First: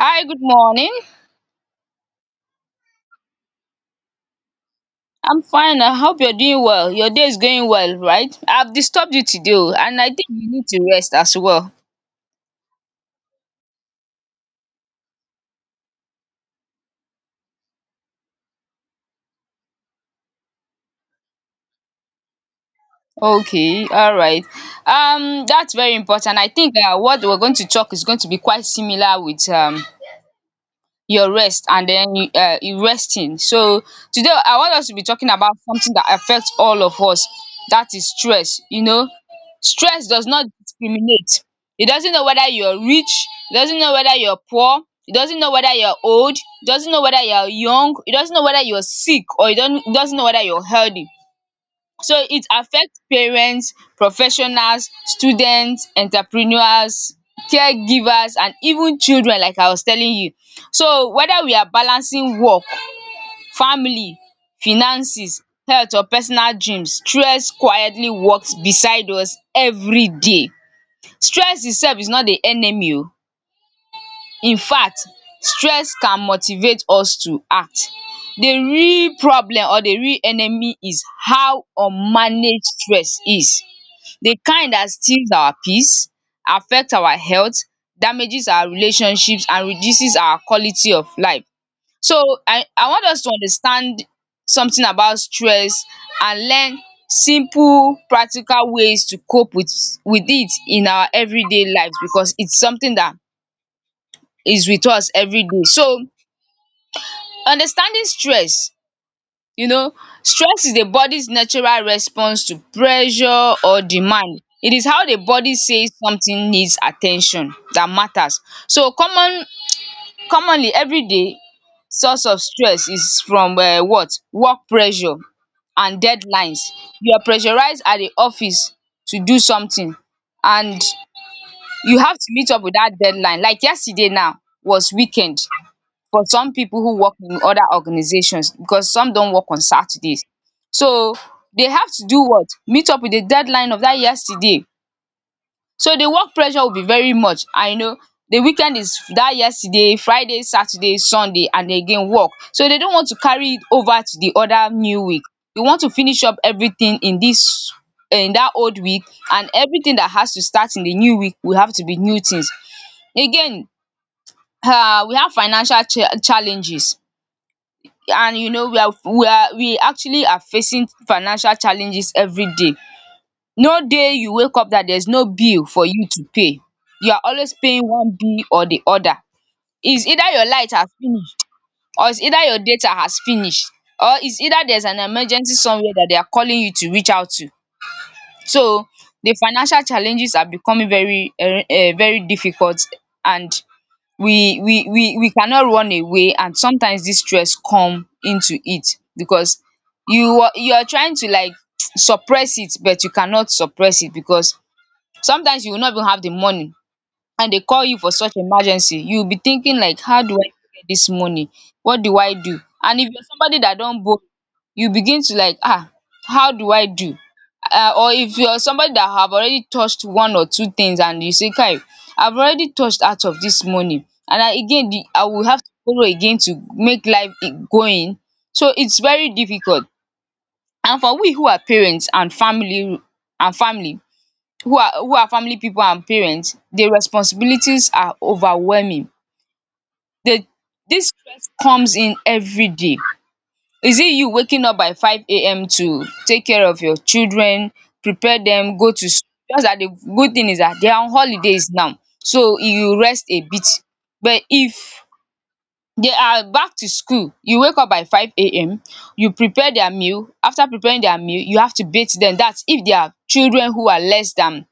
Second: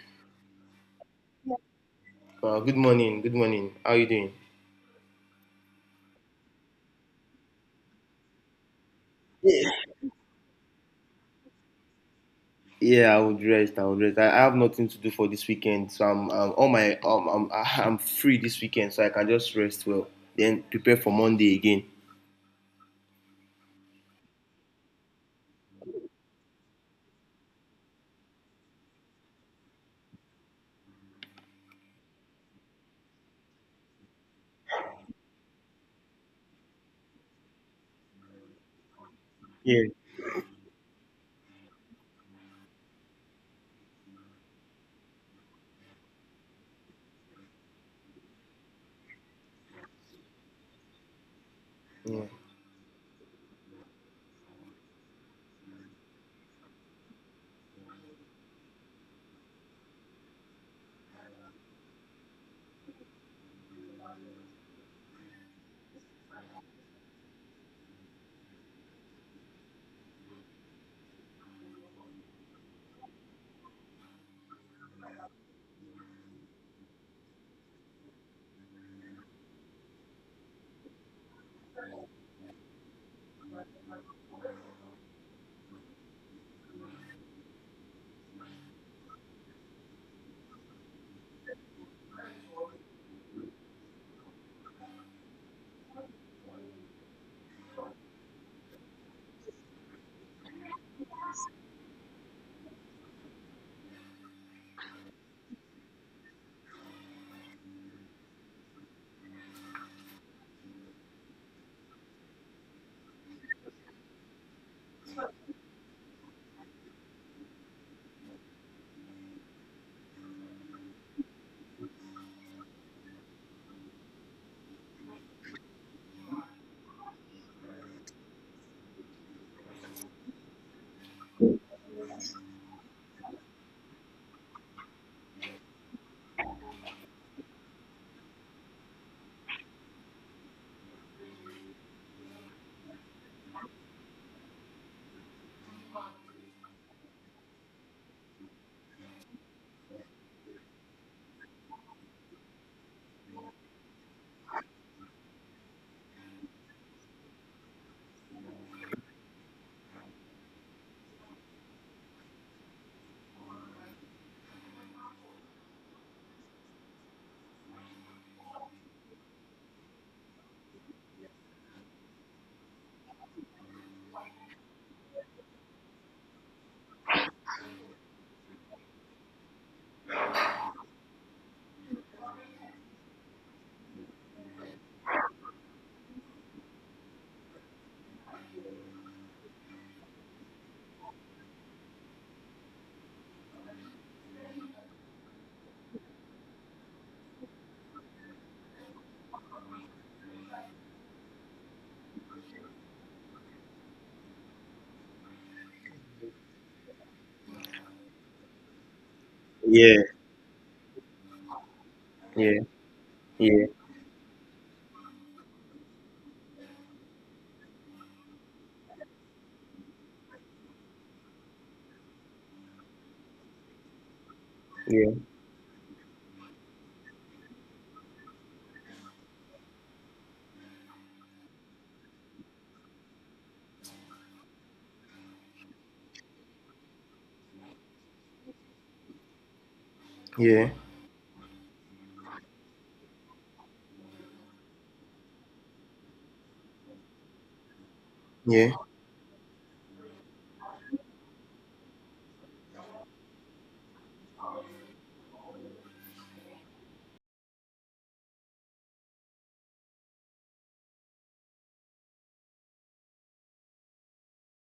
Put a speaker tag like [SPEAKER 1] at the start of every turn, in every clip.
[SPEAKER 1] Hi, good morning.
[SPEAKER 2] Good morning. Good morning. How are you doing?
[SPEAKER 1] I'm fine. I hope you're doing well. Your day is going well, right? I've disturbed you today,
[SPEAKER 2] Yeah.
[SPEAKER 1] oh, and I think you need to rest as well.
[SPEAKER 2] Yeah, I would rest. I would rest. I have nothing to do for this weekend, so I'm all my I'm I- I'm free this weekend, so I can just rest well. Then prepare for Monday again.
[SPEAKER 1] Okay, all right. That's very important. I think what we're going to talk is going to be quite similar with your rest and then you resting. So today I want us to be talking about something that affects all of us. That is stress. You know,
[SPEAKER 2] Yeah.
[SPEAKER 1] stress does not discriminate. It doesn't know whether you're rich. It doesn't know whether you're poor. It doesn't know whether you're old. It doesn't know whether you're young. It doesn't know whether you're sick or it don't, it doesn't know whether you're healthy. So it affects parents, professionals, students, entrepreneurs, caregivers and even children like I was telling you. So whether we are balancing work, family, finances, health or personal dreams, stress quietly walks beside us everyday. Stress itself is not the enemy oo. Infact stress can motivate us to act. The real problem or the real enemy is how unmanaged stress is. The kind that steals our peace, affects our health, damages our relationships and reduces our quality of life. So I want us to understand something about stress and learn simple practical ways to cope with it in our everyday lives because it's something that is with us everyday. So understanding stress. You know, stress is the body's natural response to pressure or demand. It is how the body says something needs attention that matters. So commonly everyday source of stress is from what? Work pressure and deadlines. You are pressurized at the office to do something and you have to meet up with dat deadline. Like yesterday now was weekend for some people who work in other organizations because some don't work on Saturdays. So they have to do what? Meet up with the deadline of that yesterday. So the work pressure will be very much. I know the weekend is that yesterday, Friday, Saturday, Sunday, and again work. So they don't want to carry it over to the other new week. They want to finish up everything in this in that old week, and everything that has to start in the new week will have to be new things. Again, we have financial challenges, and you know we are we actually are facing financial challenges every day. No day you wake up that there's no bill for you to pay. You are always paying one bill or the other. It's either your light has finished or it's either your data has finished or it's either there's an emergency somewhere that they are calling you to reach out to. So the financial challenges are becoming very difficult, and we cannot run away, and sometimes this stress come into it because you are trying to like suppress it, but you cannot suppress it because sometimes you will not even have the money, and dey call you for such emergency. You will be thinking like,
[SPEAKER 2] Yeah.
[SPEAKER 1] how do I get this money, what do I
[SPEAKER 2] Yeah.
[SPEAKER 1] do? And if you're somebody
[SPEAKER 2] Yeah.
[SPEAKER 1] that don borrow, you begin to like, ah, how do I do, or if you're somebody that have already touched one or two things, and you say kai, I've already touched out of this money, and I again the
[SPEAKER 2] Yeah.
[SPEAKER 1] I will have to borrow again to make life I- going. So it's very difficult, and for we who are parents and family, and family who are family pipu and parents, the responsibilities are overwhelming. The
[SPEAKER 2] Yeah.
[SPEAKER 1] dis stress comes in everyday. Is it you waking up by 5 a.m. to take care of your children, prepare
[SPEAKER 2] Yeah.
[SPEAKER 1] dem go to school. Just dat the good thing is dat they are on holidays now so you rest a bit, but if they are back to school. You wake up by 5 a.m., you prepare their meal. After preparing their meal, you have to bath them. That's if they are children who are less than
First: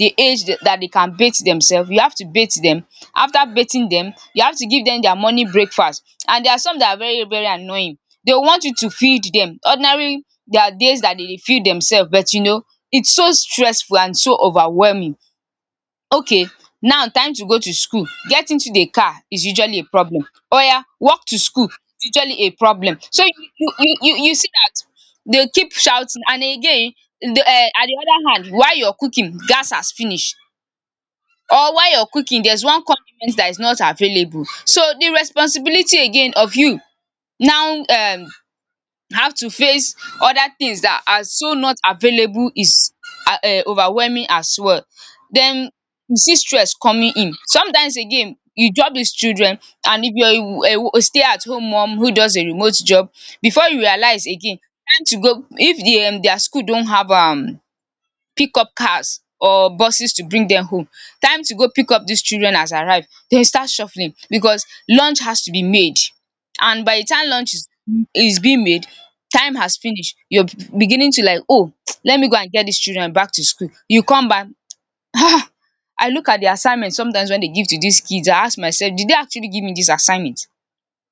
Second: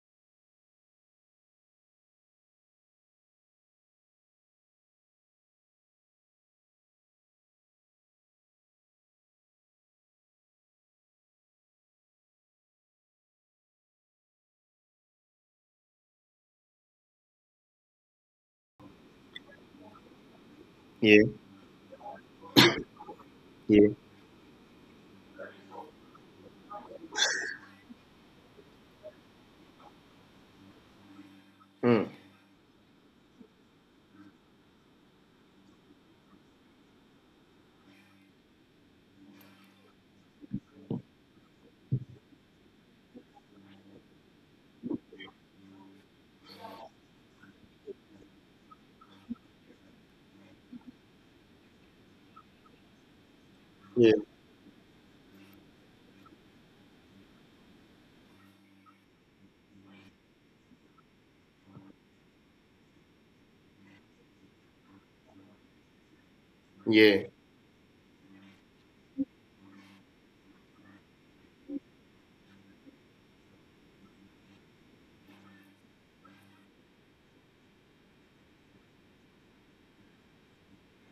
[SPEAKER 1] the age that they can bath themselves, you have to bath them. After bathing them, you have to give them their morning breakfast. And there are some that are very very annoying. They want you to feed them. Ordinary there are days that they dey feed themselves, but you know, it's so stressful and so overwhelming. Okay, now time to go to school. Getting to the car is usually a problem. Oya,
[SPEAKER 2] Yeah. Yeah.
[SPEAKER 1] walk to school is usually a problem. So you you
[SPEAKER 2] Yeah.
[SPEAKER 1] you you you see that they keep shouting, and again, the at the other hand, while you're cooking gas has finished, or while you're
[SPEAKER 2] Mm.
[SPEAKER 1] cooking there's one condiment that is not available. So the responsibility again of you now, how to face other things that are so not available is overwhelming as well. Den you see stress coming in. Sometimes again you job dis children, and if you're a stay at home mum who does a remote job, before you
[SPEAKER 2] Yeah.
[SPEAKER 1] realize, again time to go, if the their school don have pick up cars or buses to bring them home, time to go pick up these children has arrived, dem start shuffling because lunch has to be made, and by the
[SPEAKER 2] Yeah.
[SPEAKER 1] time lunch is being made, time has finished, you're beginning to like, oh, let me go and get these children back to school, you come back. I look at the assignment sometimes when they give to these kids, I ask myself, did they actually give me this assignment?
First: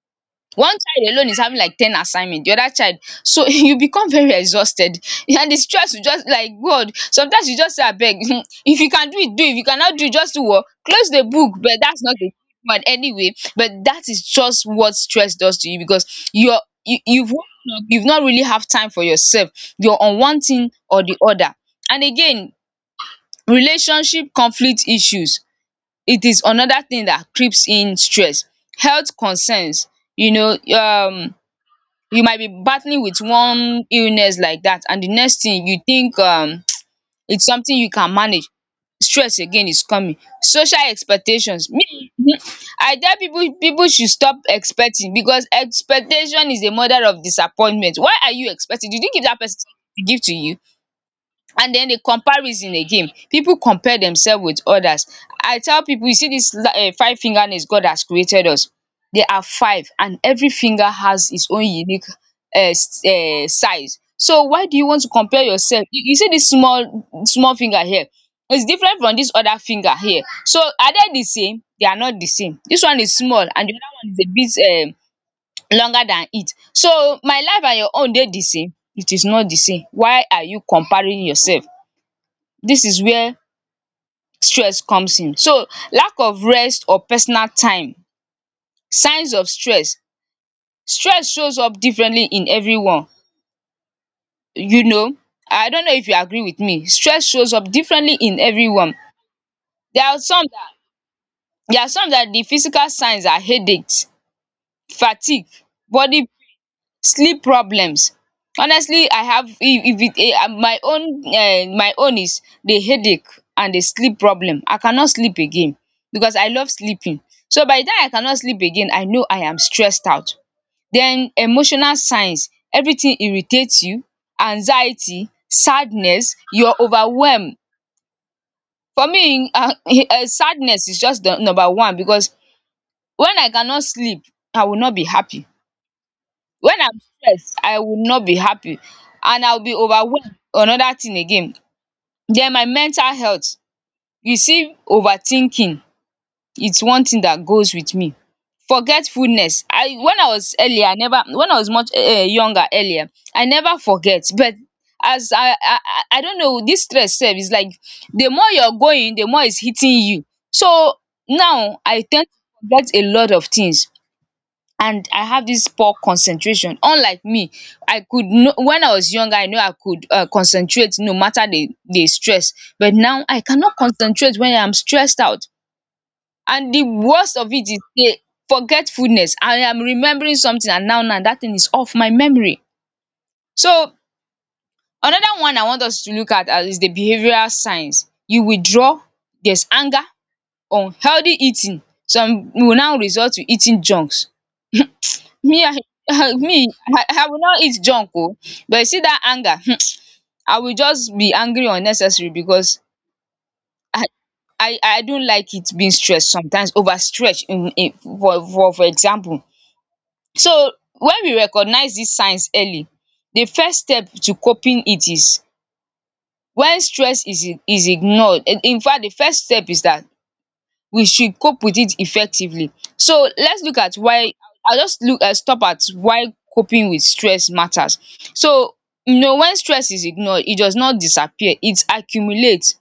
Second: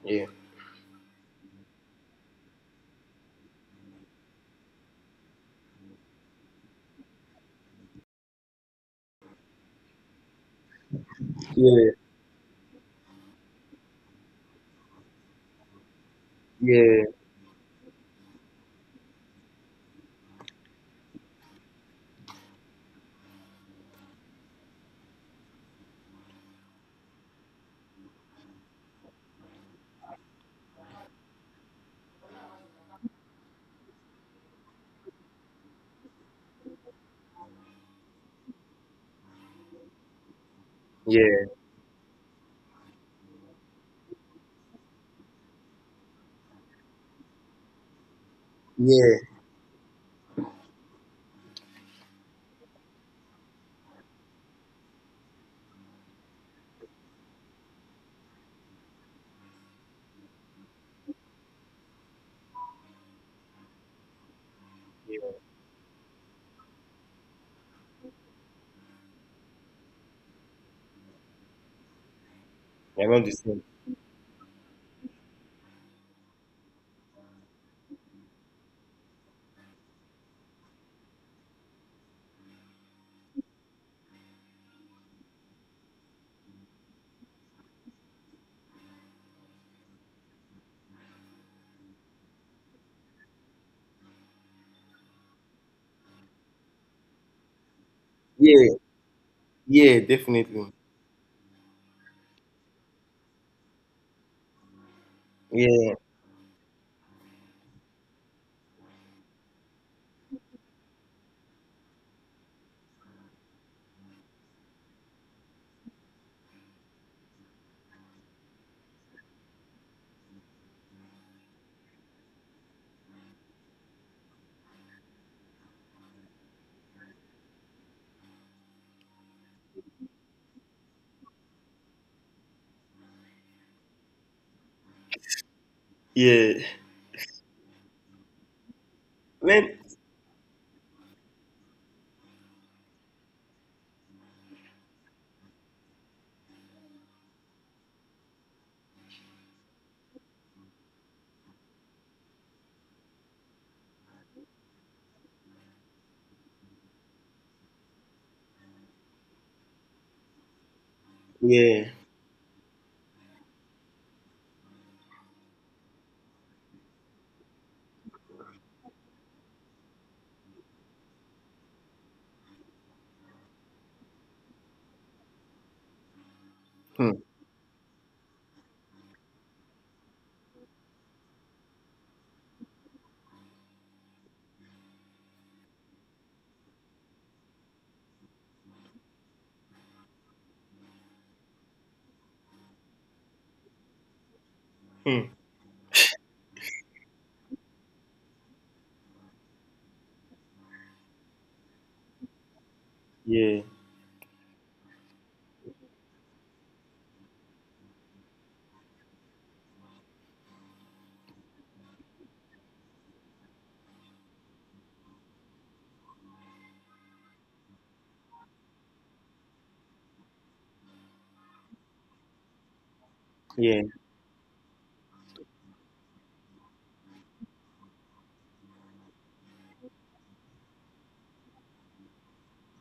[SPEAKER 2] Yeah.
[SPEAKER 1] One child alone is having like ten assignment, the other child. So you become very exhausted, and the stress will just like god sometimes you just say abeg, if you can do it do it, if you cannot do it just do what, close the book. But
[SPEAKER 2] Yeah.
[SPEAKER 1] that's not the one anyway, but that is just what stress does to you, because you're
[SPEAKER 2] Yeah.
[SPEAKER 1] you've woken up, you've not really have time for yourself, you're on one thing or the other. And again, relationship conflict issues, it is another thing that creeps in stress. Health concerns, you know, you might be battling with one illness like that, and the next thing you think, it's something you can manage. Stress again is coming. Social
[SPEAKER 2] Yeah.
[SPEAKER 1] expectations, me I tell people, people should stop expecting, because expectation is the mother of disappointment. Why are you expecting? Did you
[SPEAKER 2] Yeah.
[SPEAKER 1] give that person to give to you? And then the comparison again, people compare themselves with others. I tell people, you see this five finger nails god has created us. There are five, and every finger has its own unique um size. So why do you want to
[SPEAKER 2] Yeah.
[SPEAKER 1] compare yourself? You see this small small finger here. It's different from this other finger here. So are they the same? They are not the same. This one
[SPEAKER 2] They're
[SPEAKER 1] is
[SPEAKER 2] not the
[SPEAKER 1] small
[SPEAKER 2] same.
[SPEAKER 1] and the other one is a bit longer than it. So my life and your own dey the same, it is not the same. Why are you comparing yourself? This is where stress comes in. So, lack of rest or personal time. Signs of stress. Stress shows up differently in everyone. You know, I don't know if you agree with me. Stress shows up differently in
[SPEAKER 2] Yeah.
[SPEAKER 1] everyone.
[SPEAKER 2] Yeah.
[SPEAKER 1] There are some that
[SPEAKER 2] Definitely.
[SPEAKER 1] there are some that the physical signs are headaches, fatigue,
[SPEAKER 2] Yeah.
[SPEAKER 1] body sleep problems. Honestly, I have, if it my own, my own is the headache and the sleep problem. I cannot sleep again because I love sleeping. So by the time I cannot sleep again, I know I am stressed out. Then emotional signs, everything irritates you, anxiety, sadness, you are overwhelmed. For me sadness is just the number one, because when I cannot sleep I will not be happy.
[SPEAKER 2] Yeah.
[SPEAKER 1] When I'm stressed, I will not be happy and I'll be
[SPEAKER 2] When.
[SPEAKER 1] overwhelmed. Another thing again. Then my mental health. You see overthinking, its one thing that goes with me. Forgetfulness. I when I was earlier I never, when I was much younger earlier I never forget, but as I don't know, this stress sef is like the more you're going the more it's hitting you. So now
[SPEAKER 2] Yeah.
[SPEAKER 1] I tend to forget a lot of things, and I have this poor concentration, unlike me. I could know, when I was younger I know I could concentrate no matter the stress, but now I cannot concentrate when I'm stressed out. And the
[SPEAKER 2] Hmm.
[SPEAKER 1] worst of it is the forgetfulness. I am remembering something, and now that thing is off my memory. So another one I want us to look at as is the behavioral signs. You withdraw, there's anger, unhealthy eating. Some will now resort to eating junks.
[SPEAKER 2] Hmm.
[SPEAKER 1] Me, I me, I will not eat junk. Oh, but you see that anger, I will just be angry unnecessary, because
[SPEAKER 2] Yeah.
[SPEAKER 1] I I don't like it being stressed sometimes over in for example. So when we recognize these signs early, the first step to coping it is when stress is ignored. In fact, the first step is that. We should cope with it effectively. So let's look
[SPEAKER 2] Yeah,
[SPEAKER 1] at why I'll just look stop at why coping with stress matters. So you know when stress is ignored, it does not disappear, it accumulates.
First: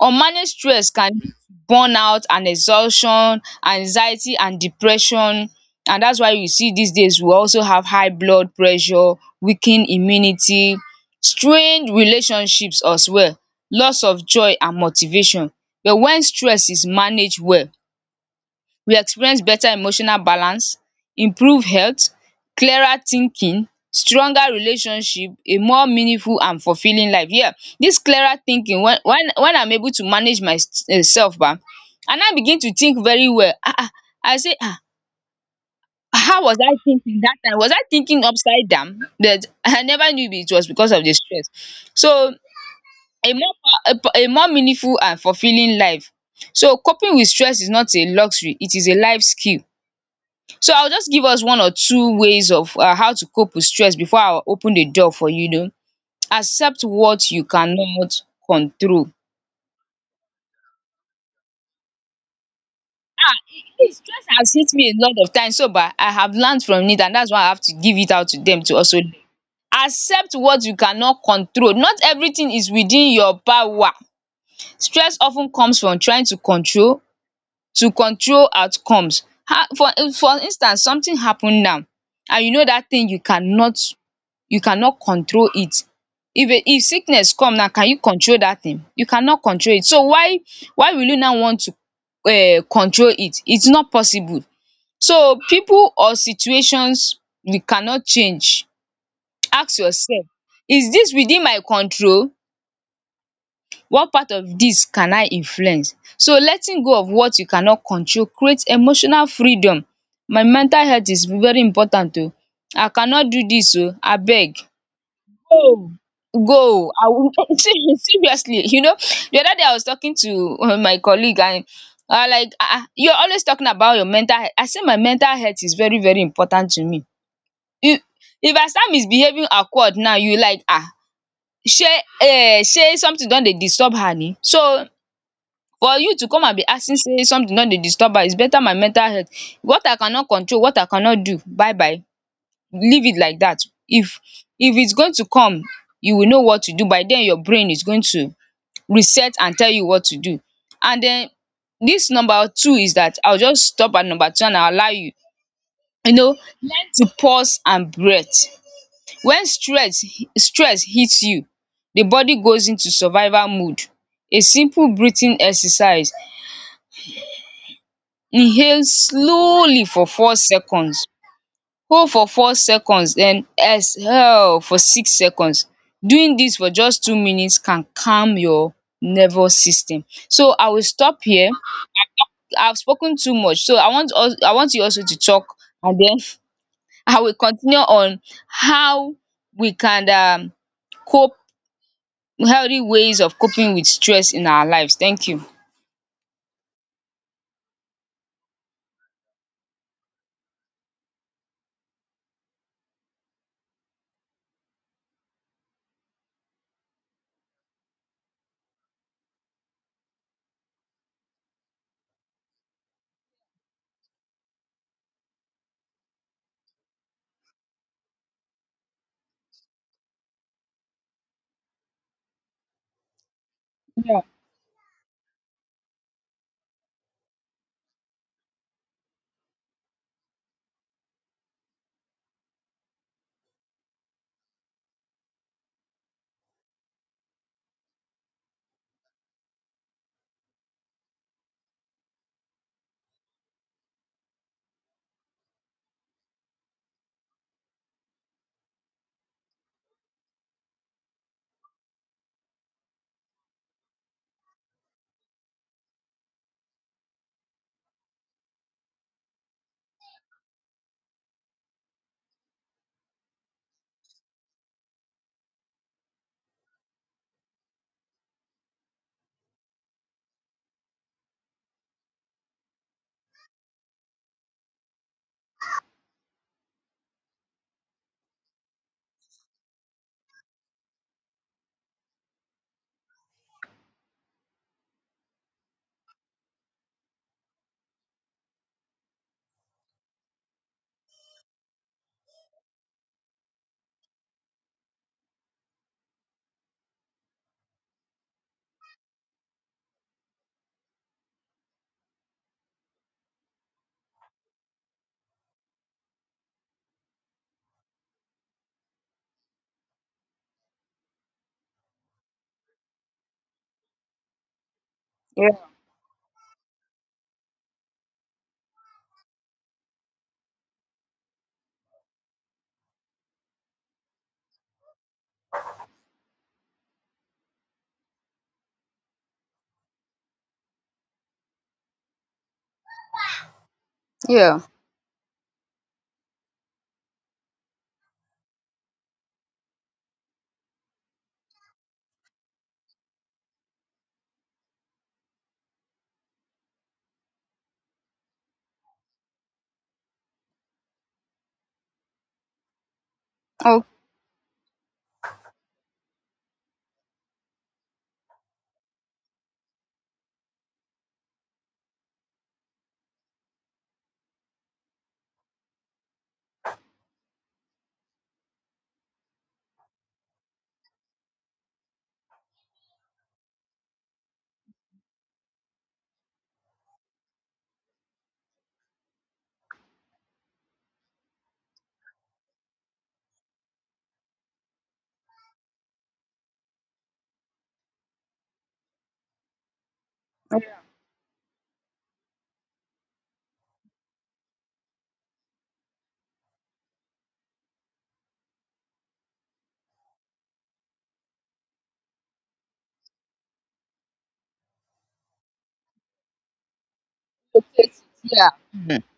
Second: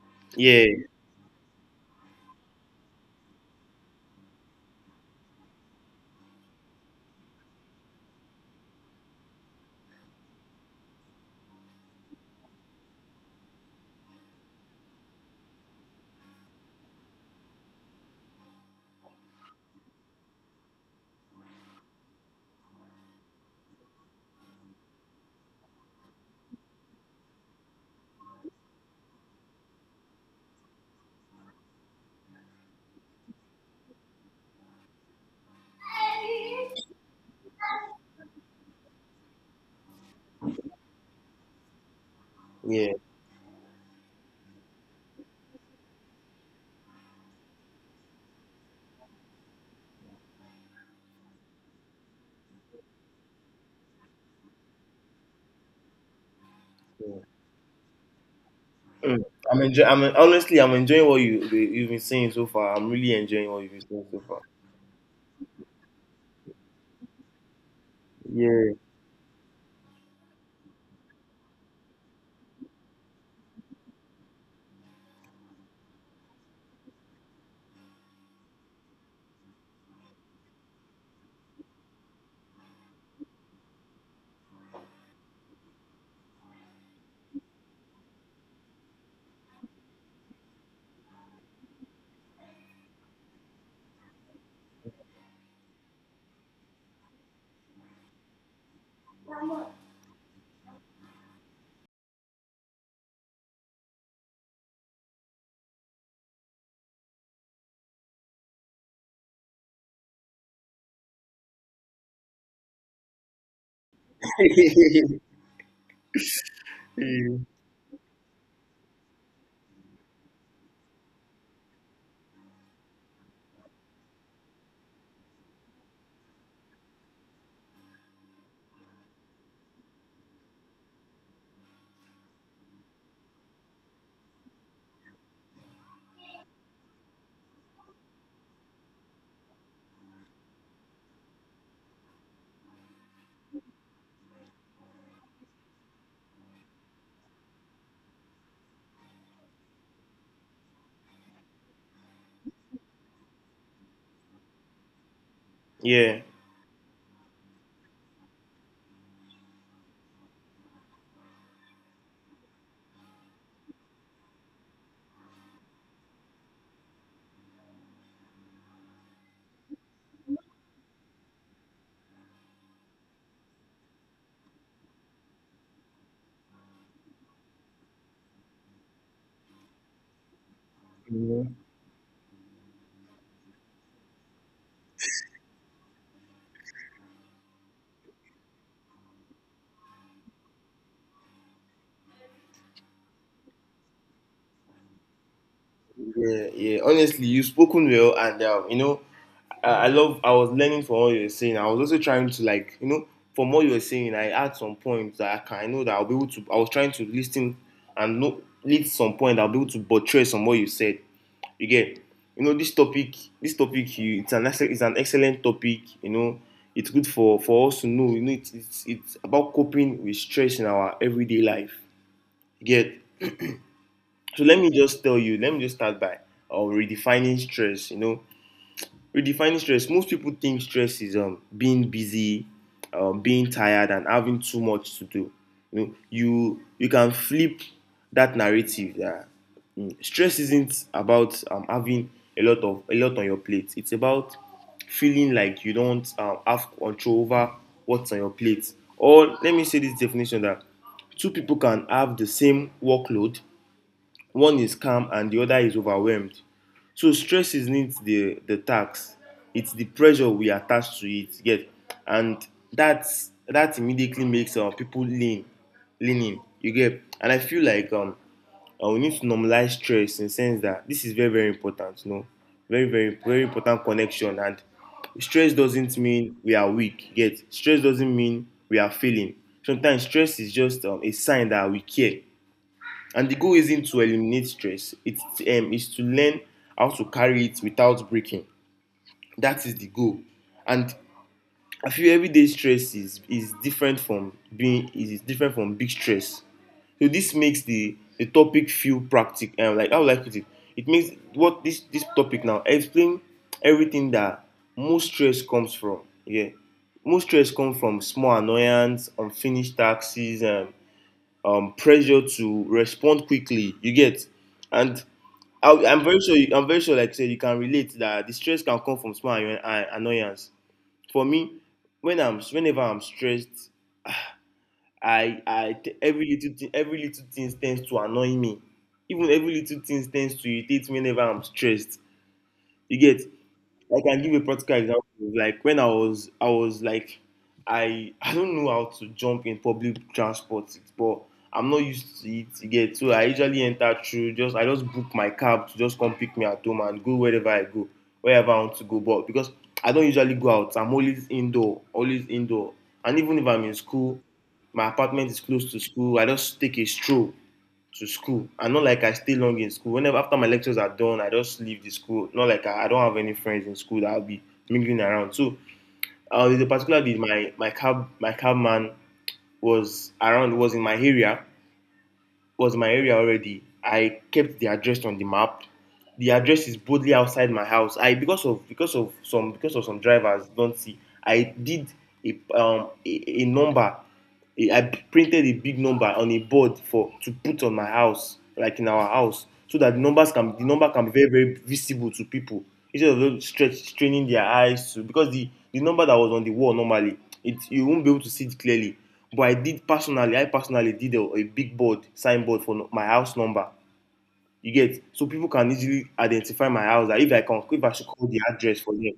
[SPEAKER 1] Unmanaged
[SPEAKER 2] yeah,
[SPEAKER 1] stress can lead to burnout and exhaustion, anxiety and depression, and that's why you see these days we also have high blood pressure, weakened immunity, strained relationships as well, loss of joy and motivation. But when stress is managed well, we experience better emotional balance, improved health, clearer thinking, stronger relationship, a more meaningful and fulfilling life. Yeah, this clearer thinking, when I'm able to manage myself, and I begin to think very well. I say, how was I thinking that time? Was I thinking upside down, that I never knew it was because of the stress? So
[SPEAKER 2] yeah,
[SPEAKER 1] a more a more meaningful and fulfilling life. So coping with stress is not a luxury, it is a life skill. So I will just give us one or two ways of how to cope with stress before I open the door for you. You know. Accept
[SPEAKER 2] yeah.
[SPEAKER 1] what you cannot control.
[SPEAKER 2] Mm. I'm enjoying. I'm en- Honestly, I'm enjoying what you've been saying so far. I'm really
[SPEAKER 1] Ah,
[SPEAKER 2] enjoying what you've been
[SPEAKER 1] please,
[SPEAKER 2] saying so
[SPEAKER 1] stress
[SPEAKER 2] far.
[SPEAKER 1] has hit me a lot of times, so but I have learned from it, and that's why I have to give it out to them
[SPEAKER 2] Yeah.
[SPEAKER 1] to also learn. Accept what you cannot control. Not everything is within your power. Stress of ten comes from trying to control outcomes. How, for instance, something happen now, and you know that thing you cannot, control it. If sickness come now, can you control that thing? You cannot control it. So why will you now want to control it? It's not possible. So people or situations we cannot change, ask yourself: is this within my control? What part of this can I influence? So letting go of what you cannot control create emotional freedom. My mental health is very important, oo. I cannot do this oo, abeg. Go, go, I will
[SPEAKER 2] Mm.
[SPEAKER 1] seriously, you know, the other day I was talking to my colleague, and I like, ah, you're always talking about your mental health. I say, my mental health is very very important to me. If if I start misbehaving awkward now, you like, ah, shey, shey something don dey disturb her ni. So for you to come and be asking say something don dey disturb her, is better my mental health. What I cannot control, what I cannot do, bye bye, leave it like that. If if it's going to come, you will know what to do. By then your brain is going to reset and tell you what to do. And then this number two, is that I'll just stop at number two and I'll allow you. You
[SPEAKER 2] Yeah.
[SPEAKER 1] know, learn to pause and breath. When stress hits you, the body goes into survival mode. A simple breathing exercise: inhale slowly for 4 seconds, hold for 4 seconds, then exhale for 6 seconds. Doing this for just 2 minutes can calm your nervous system. So I will stop here.
[SPEAKER 2] Mhm.
[SPEAKER 1] I've spoken too much. So I want you also to talk, and then I will continue on how we can cope, healthy ways of coping with stress in our lives. Thank you.
[SPEAKER 2] Yeah, yeah. Honestly, you've spoken well, and you know, I love. I was learning from what you were saying. I was also trying to like, you know, from what you were saying, I had some points that I can. I know that I'll be able to. I was trying to listen and know lead some point. I'll be able to buttress on what you said. You get, you know, this topic, you, it's an excellent topic. You know, it's good for us to know. You know, it's about coping with stress in our everyday life. You get.
[SPEAKER 1] Yeah,
[SPEAKER 2] So let me just tell you. Let me just start by redefining stress. You know, redefining stress, most people think stress is being busy, being tired and having too much to do. You know, you can flip that narrative that, stress isn't about having a lot on your plate, it's about feeling like you don't have control over what's on your plate. Or let me say this definition that two people can have the same workload, one is calm and the other is overwhelmed. So stress isn't the tax; it's the pressure we attach to it, you. And that's that immediately makes people lean in, you get. And I feel like we need to normalize stress in the sense that this is very very important, you know, very very very important connection. And stress doesn't mean we are weak, you. Stress doesn't mean we are failing. Sometimes stress is just a sign that we care. And the goal isn't to eliminate stress, it's is to learn how to carry it without breaking. That is the goal. And I feel everyday stress is different from being is different from big stress. So this makes the topic feel practical, like how would I it. It makes what this topic now explain everything that most stress comes from. Yeah, most stress comes from small annoyance, unfinished taxes, pressure to respond quickly. You get. And
[SPEAKER 1] yeah,
[SPEAKER 2] I'm very sure. You, I'm very sure, like I said, you can relate that the stress can come from annoyance. For me, when I'm whenever I'm stressed, I every little thing tends to annoy me. Even every little thing tends to irritate me whenever I'm stressed. You get, I can give a
[SPEAKER 1] yeah.
[SPEAKER 2] practical example. Like when I was like, I don't know how to jump in public transport, but I'm not used to it again. So I usually enter through just I just book my cab to just come pick me at home and go, wherever I want to go. But because I don't usually go out, I'm always indoor, always indoor. And even if I'm in
[SPEAKER 1] Okay,
[SPEAKER 2] school, my apartment is close to school. I just take a stroll to school, and not like I stay long in school. Whenever after my lectures are done, I just leave the school. Not like I don't have any friends in school that I'll be mingling around. So there's a particular day my cabman was around, was in my area, was my area already. I kept the address on the map. The address is boldly outside my house. I, because of some drivers don't see. I did a number. I printed a big number on a board for to put on my house, like in our house, so that the number can be very very visible to people, instead of them stretch straining their eyes to, because the number that was on the wall normally, it you won't be able to see it clearly. But I did personally, I personally did a big board, signboard for my house number. You get, so people can easily identify my house. That if I can, if
[SPEAKER 1] okay.
[SPEAKER 2] I should call the
[SPEAKER 1] Yeah.
[SPEAKER 2] address for
[SPEAKER 1] Mhm.
[SPEAKER 2] them.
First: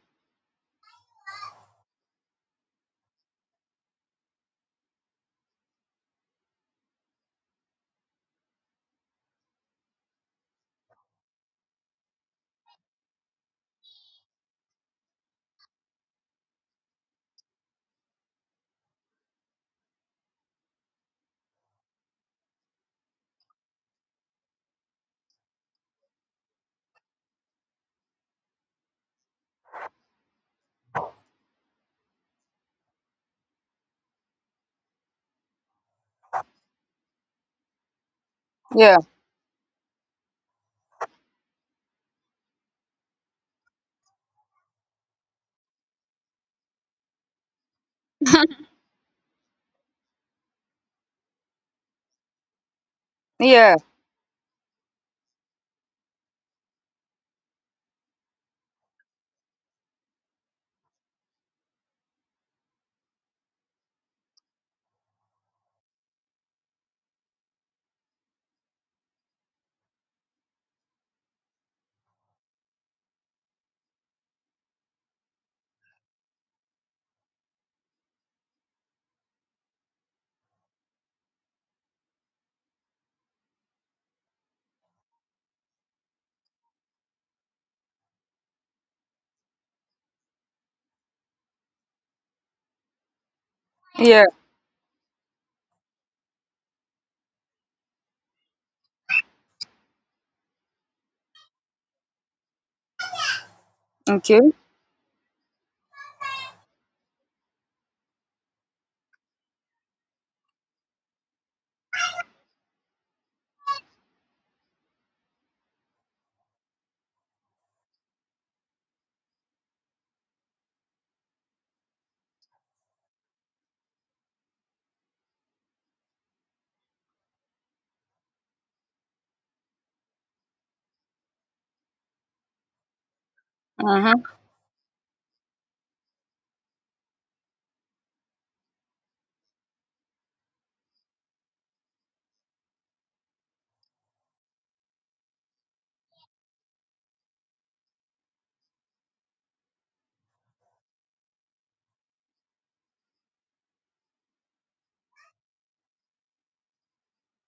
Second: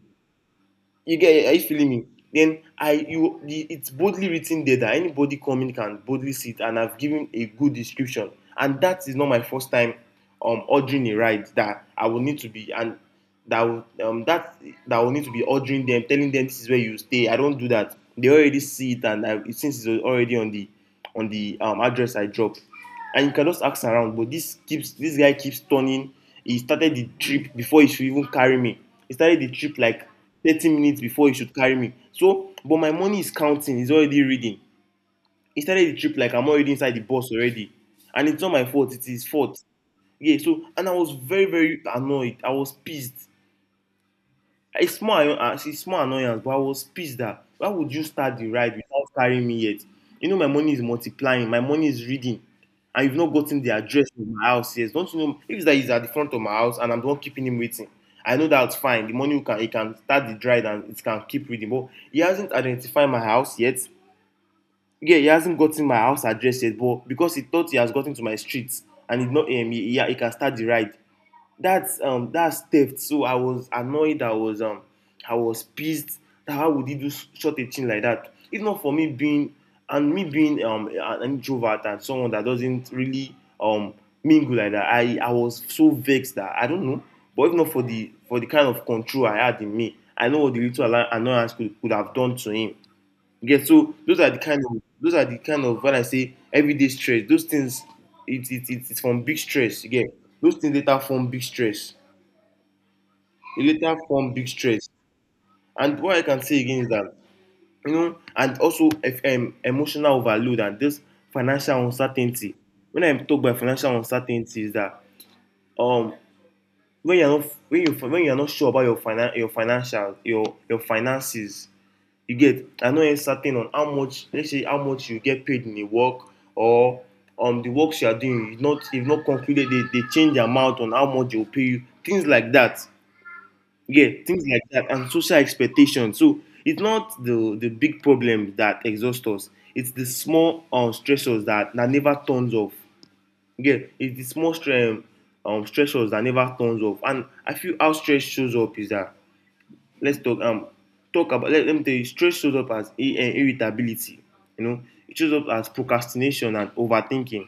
[SPEAKER 2] You get? Are you feeling me? Then it's boldly written there that anybody coming can boldly see it, and I've given a good description. And that is not my first time ordering a ride that I will need to be, and that will that will need to be ordering them, telling them this is where you stay. I don't do that. They already see it, and I, since it's already on the address I dropped, and you can just ask around. But this guy keeps turning. He started the trip before he should even carry me. He started the trip like 30 minutes before he should carry me. So, but my money is counting. He's already reading. He started the trip like I'm already inside the bus already, and it's not my fault.
[SPEAKER 1] Yeah,
[SPEAKER 2] It's his fault. Yeah. So, and I was very very annoyed. I was pissed, it's small annoyance, but I was pissed that why would you start the ride without carrying me yet? You know my money is multiplying, my money is reading, and you've not gotten the
[SPEAKER 1] yeah,
[SPEAKER 2] address of my house yet. Don't you know if that is at the front of my house and I'm the one keeping him waiting? I know that's fine. The money, you can, he can start the ride and it can keep reading, but he hasn't identified my house yet. Yeah, he hasn't gotten my house address yet, but because he thought he has gotten to my street and he not he, he can start the ride. That's that's theft. So I was annoyed, I was I was pissed, that how would he do such a thing like that. If not for me being, and me being an introvert and someone that doesn't really um mingle like that, I was so vexed that I don't know. But if not for the kind of control I had in me, I know what the little annoyance could have done to him. Yeah, so those
[SPEAKER 1] yeah.
[SPEAKER 2] are the kind of, those are the kind of, when I say everyday stress, those things, it it's from big stress. You get, those things later form big stress. It later form
[SPEAKER 1] Okay.
[SPEAKER 2] big stress. And what I can say again is that, you know, and also if, emotional overload and this financial uncertainty. When I'm talking about financial uncertainty, is that um when you're not, when you, when you're not sure about your your financial, your finances, you get, I no yet certain on how much, let's say how much you get paid in a work, or the works you are doing, you not, you not concluded, they change the amount on how much they will pay you, things like that.
[SPEAKER 1] Uh
[SPEAKER 2] Yeah,
[SPEAKER 1] huh.
[SPEAKER 2] things like that, and social expectations. So it's not the big problem that exhausts us, it's the small stressors that never turns off. Yeah, it's the small stressors that never turns off. And I feel how stress shows up is that, let's talk talk about let, let me tell you stress shows up as irritability, you know. It shows up as procrastination and overthinking,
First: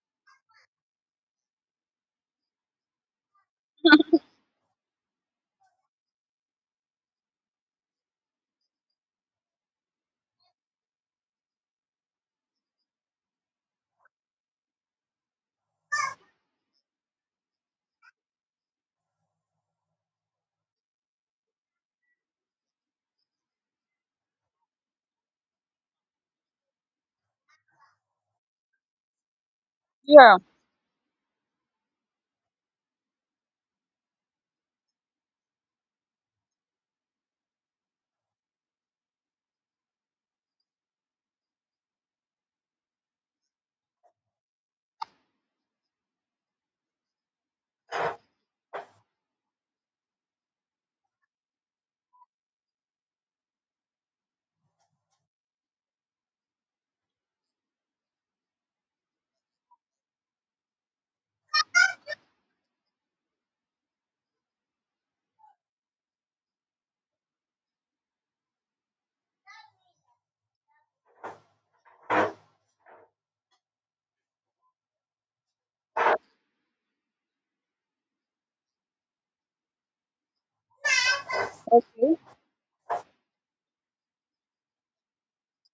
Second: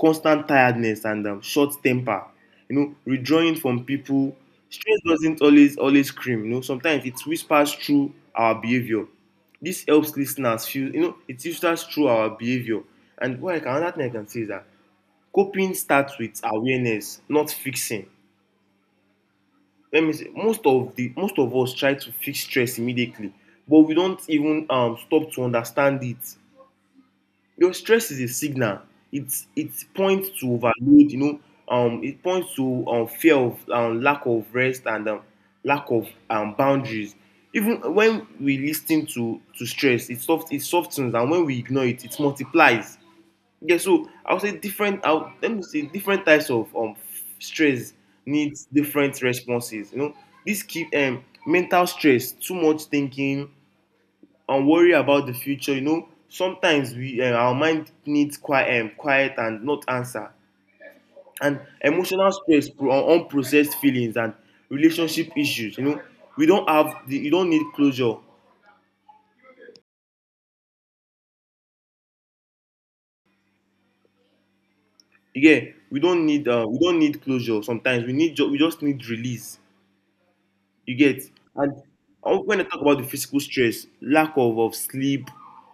[SPEAKER 2] constant tiredness and short temper, you know, withdrawing from people. Stress doesn't always scream, you know, sometimes it whispers through our behavior. This helps listeners feel, you know, it whispers through our behavior. And what I can, another thing I can say is that coping starts with awareness, not fixing. Let me say most of the most of us try to fix stress immediately, but we don't even stop to understand it. Your stress is a signal. It's, it points
[SPEAKER 1] Yeah.
[SPEAKER 2] to overload, you know, it points to fear of lack of rest and lack of boundaries. Even when we listen to stress, it soft it softens, and when we ignore it, it multiplies. Yeah, so I would say different. I would, let me say different types of stress needs different responses. You know, this keep mental stress, too much thinking, and worry about the future. You know, sometimes we our mind needs quiet, quiet and not answer. And emotional stress, unprocessed feelings and relationship issues. You know, we don't have you don't need closure. Yeah, we don't need closure. Sometimes we just need release. You get, and when I talk about the physical stress, lack of sleep,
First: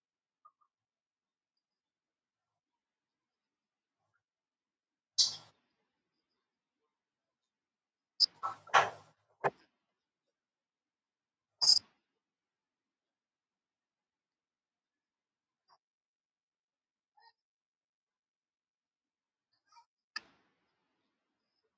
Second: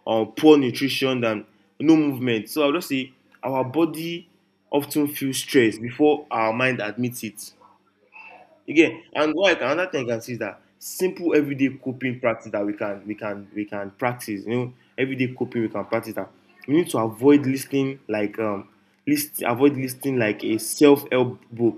[SPEAKER 2] poor nutrition, and no movement. So I'll just say our body often feels stress before our mind admits it. Again, and another thing I can see is that simple everyday coping practice that we can practice. You know, everyday coping we can practice that. We need to avoid listening like list avoid listening like a self help book,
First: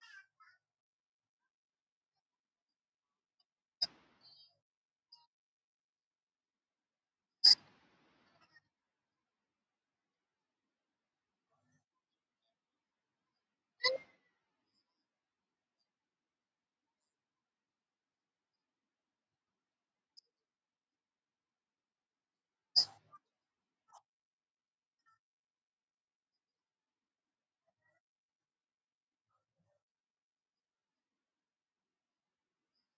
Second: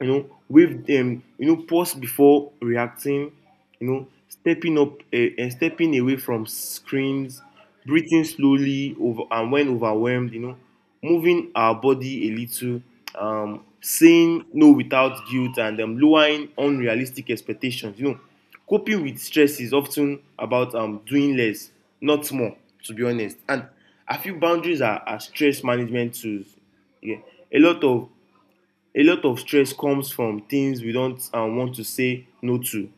[SPEAKER 2] you know, with you know, pause before reacting, you know, stepping up stepping away from screens, breathing slowly over and when overwhelmed, you know, moving our body a little, saying no without guilt, and lowering unrealistic expectations. You know, coping with stress is often about doing less, not more, to be honest. And I feel boundaries are stress management tools. Yeah. A lot of a lot of stress comes from things we don't want to say no to,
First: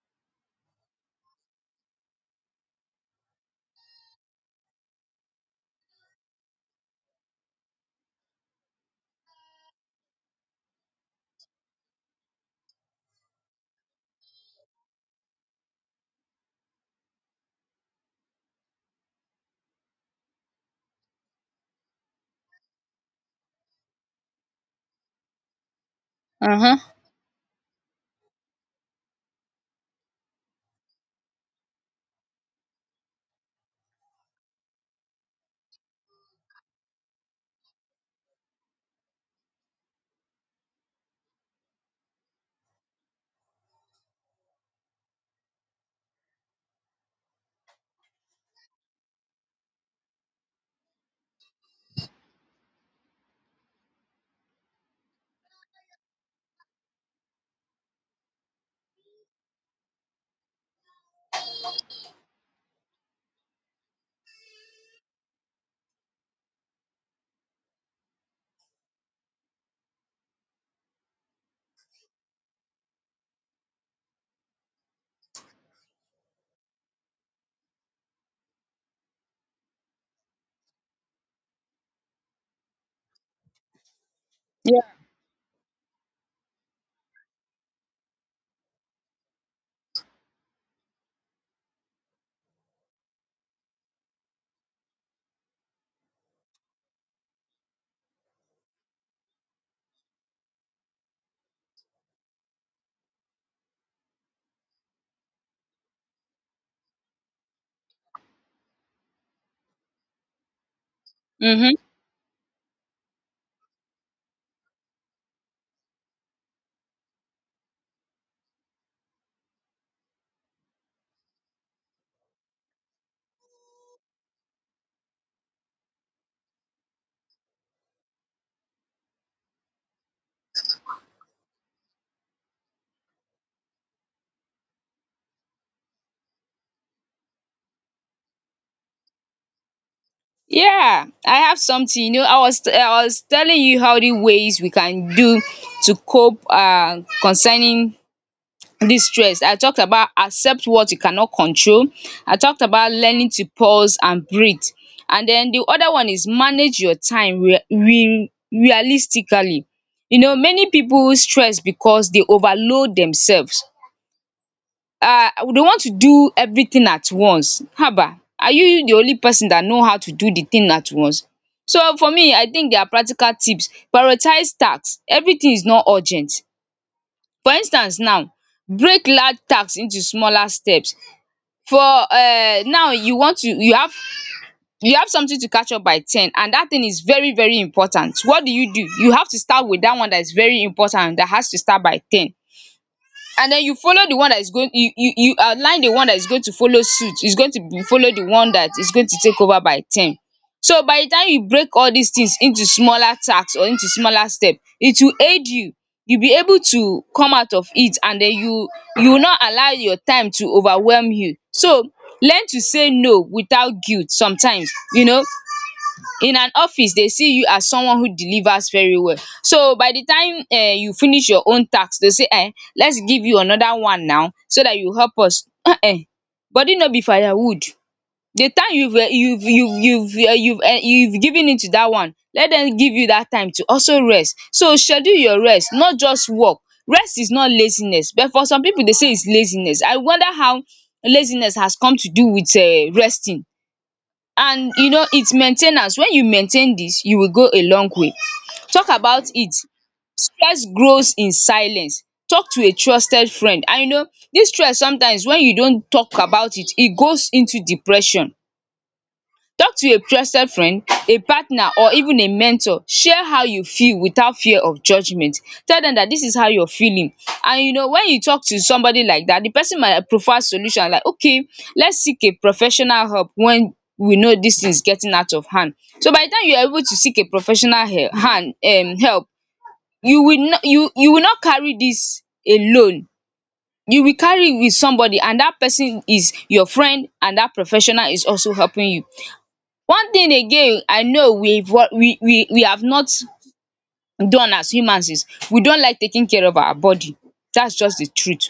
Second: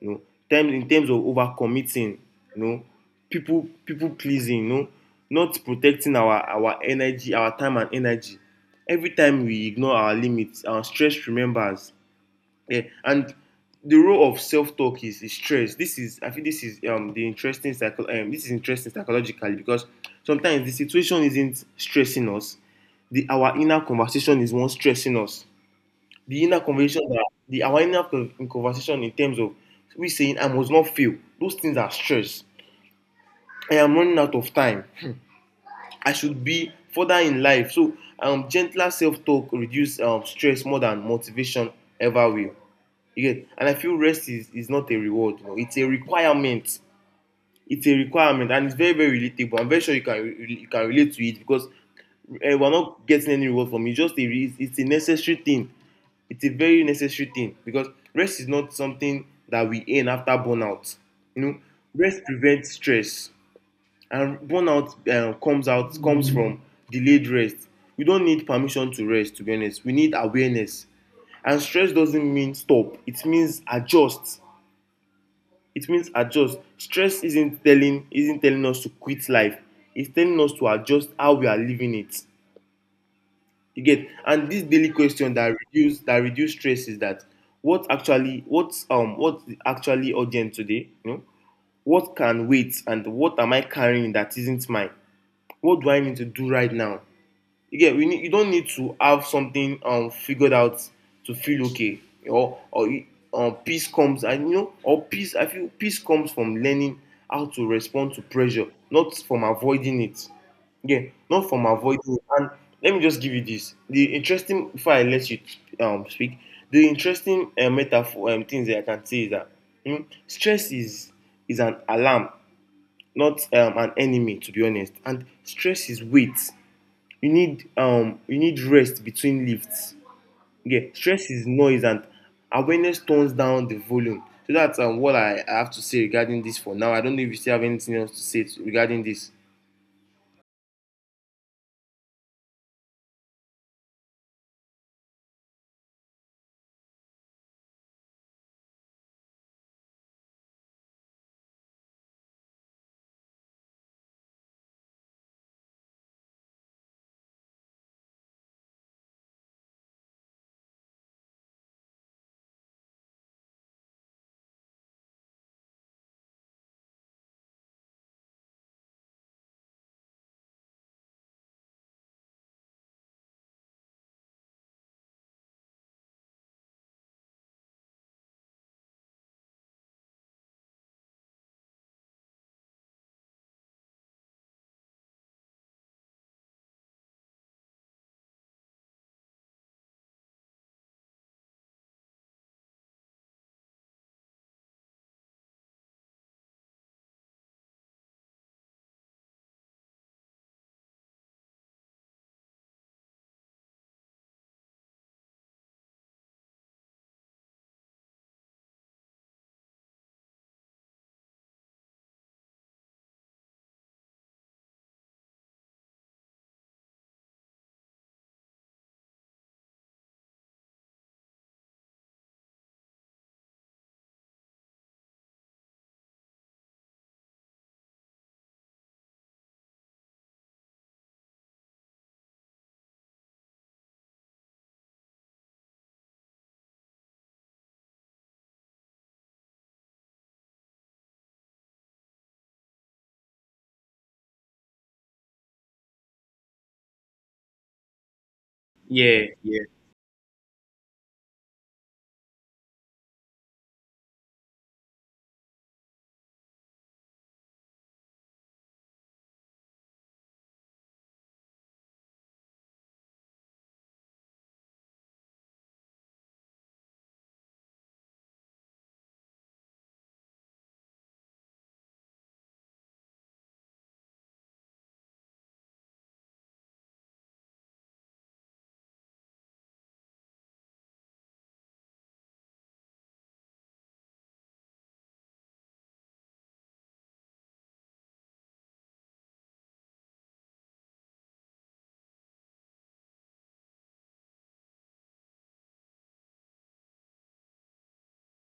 [SPEAKER 2] you know, times in terms of overcommitting, you know, people pleasing, you know, not protecting our energy, our time and energy. Every time we ignore our limits, our stress remembers. Yeah. And the role of self-talk is stress. This is I think this is this is interesting psychologically because sometimes the situation isn't stressing us. The our inner conversation is one stressing us. The
[SPEAKER 1] Uh
[SPEAKER 2] inner
[SPEAKER 1] huh.
[SPEAKER 2] conversation that the our inner conversation in terms of we saying I must not fail. Those things are stress. I am running out of time. I should be further in life. So gentler self-talk reduce stress more than motivation ever will. You get. And I feel rest is not a reward, you know, it's a requirement. It's a requirement, and it's very, very relatable. I'm very sure you can you can relate to it because we're not getting any reward from it. It's a necessary thing. It's a very necessary thing because rest is not something that we earn after burnout. You know, rest prevents stress, and burnout comes from delayed rest. We don't need permission to rest. To be honest, we need awareness. And stress doesn't mean stop. It means adjust. It means adjust. Stress isn't telling us to quit life. It's telling us to adjust how we are living it. You get. And this
[SPEAKER 1] Yeah.
[SPEAKER 2] daily question that reduce stress is that what actually what's actually urgent today? You know, what can wait, and what am I carrying that isn't mine? What do I need to do right now? You don't need to have something figured out to feel okay, or peace comes, and you know, or peace, I feel peace comes from learning how to respond to pressure, not from avoiding it. Yeah, not from
[SPEAKER 1] Mhm.
[SPEAKER 2] avoiding it. And let me just give you this, the interesting, before I let you speak, the interesting metaphor things that I can say is that stress is an alarm, not an enemy, to be honest. And stress is weight. You need you need rest between lifts. Yeah, stress is noise, and awareness tones down the volume. So that's what I have to say regarding this for now. I don't know if you still have anything else to say to, regarding this.
[SPEAKER 1] Yeah, I have something. You know, I was telling you how the ways we can do to cope, concerning this stress. I talked about accept what you cannot control. I talked about learning to pause and breathe. And then the other one is manage your time re re realistically. You know, many people stress because they overload themselves. They want to do everything at once. Haba! Are you the only person that know how to do the thing at once? So for me, I think there are practical tips: prioritize tasks. Everything is not urgent. For instance now, break large tasks into smaller steps. For now, you want to, you have something to catch up by 10, and that thing is very very important. What do? You have to start with that one that is very important, that has to start by 10. And then you follow the one that is going, you outline the one that is going to follow suit, is going to be follow the one that is going to take over by 10. So by the time you break all these things into smaller task or into smaller step, it will aid you, you be able to come out of it, and then you will not allow your time to overwhelm you. So learn to say no without guilt sometimes. You know, in an office they see you as someone who delivers very well, so by the time you finish your own task, they say, eh, let's give you another one now so that you help us. Body no be firewood. The time you've given it to that one, let them give you that time to also rest. So schedule your rest, not just work. Rest is not laziness, but for some people they say it's laziness. I wonder how laziness has come to do with resting. And you know, its main ten ance. When you maintain this, you will go a long way. Talk about
[SPEAKER 2] Yeah,
[SPEAKER 1] it.
[SPEAKER 2] yeah.
[SPEAKER 1] Stress grows in silence. Talk to a trusted friend, and you know, this stress, sometimes when you don't talk about it, e goes into depression. Talk to a trusted friend, a partner, or even a mentor. Share how you feel without fear of judgement. Tell them that this is how you're feeling, and you know, when you talk to somebody like that, the person might provide solution like, okay, let's seek a professional help when we know this thing is getting out of hand. So by the time you are able to seek a professional he- hand help, you will not carry this alone. You will carry it with somebody, and that person is your friend, and that professional is also helping you. One thing again I know we have not done as humans is, we don't like taking care of our body. That's just the truth.